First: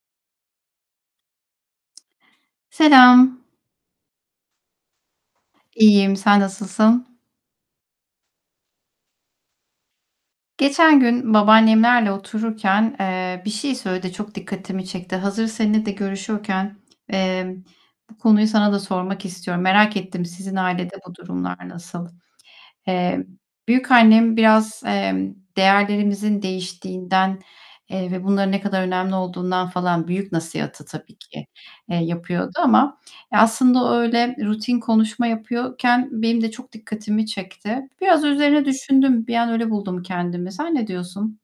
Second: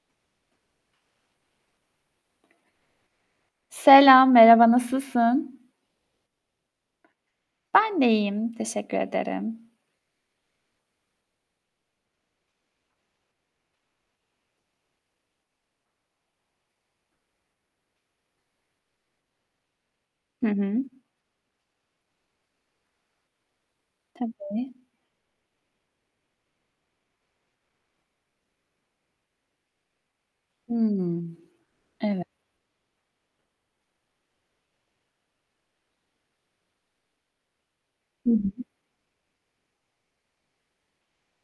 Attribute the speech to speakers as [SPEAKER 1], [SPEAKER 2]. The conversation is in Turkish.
[SPEAKER 1] Selam.
[SPEAKER 2] Selam, merhaba, nasılsın?
[SPEAKER 1] İyiyim, sen nasılsın?
[SPEAKER 2] Ben de iyiyim, teşekkür ederim.
[SPEAKER 1] Geçen gün babaannemlerle otururken, eee, bir şey söyledi. Çok dikkatimi çekti. Hazır seninle de görüşüyorken, eee, bu konuyu sana da sormak istiyorum. Merak ettim
[SPEAKER 2] Hı
[SPEAKER 1] sizin
[SPEAKER 2] hı.
[SPEAKER 1] ailede bu durumlar nasıl? Eee, büyükannem
[SPEAKER 2] Tabii.
[SPEAKER 1] biraz, emm, değerlerimizin değiştiğinden, eee, ve bunların ne kadar önemli olduğundan falan büyük nasihatı, tabii
[SPEAKER 2] Hımm,
[SPEAKER 1] ki, eee,
[SPEAKER 2] evet.
[SPEAKER 1] yapıyordu ama ya, aslında o öyle rutin konuşma yapıyorken benim de çok dikkatimi çekti. Biraz
[SPEAKER 2] Hı hı.
[SPEAKER 1] üzerine düşündüm. Bir an öyle buldum kendimi. Sen ne diyorsun?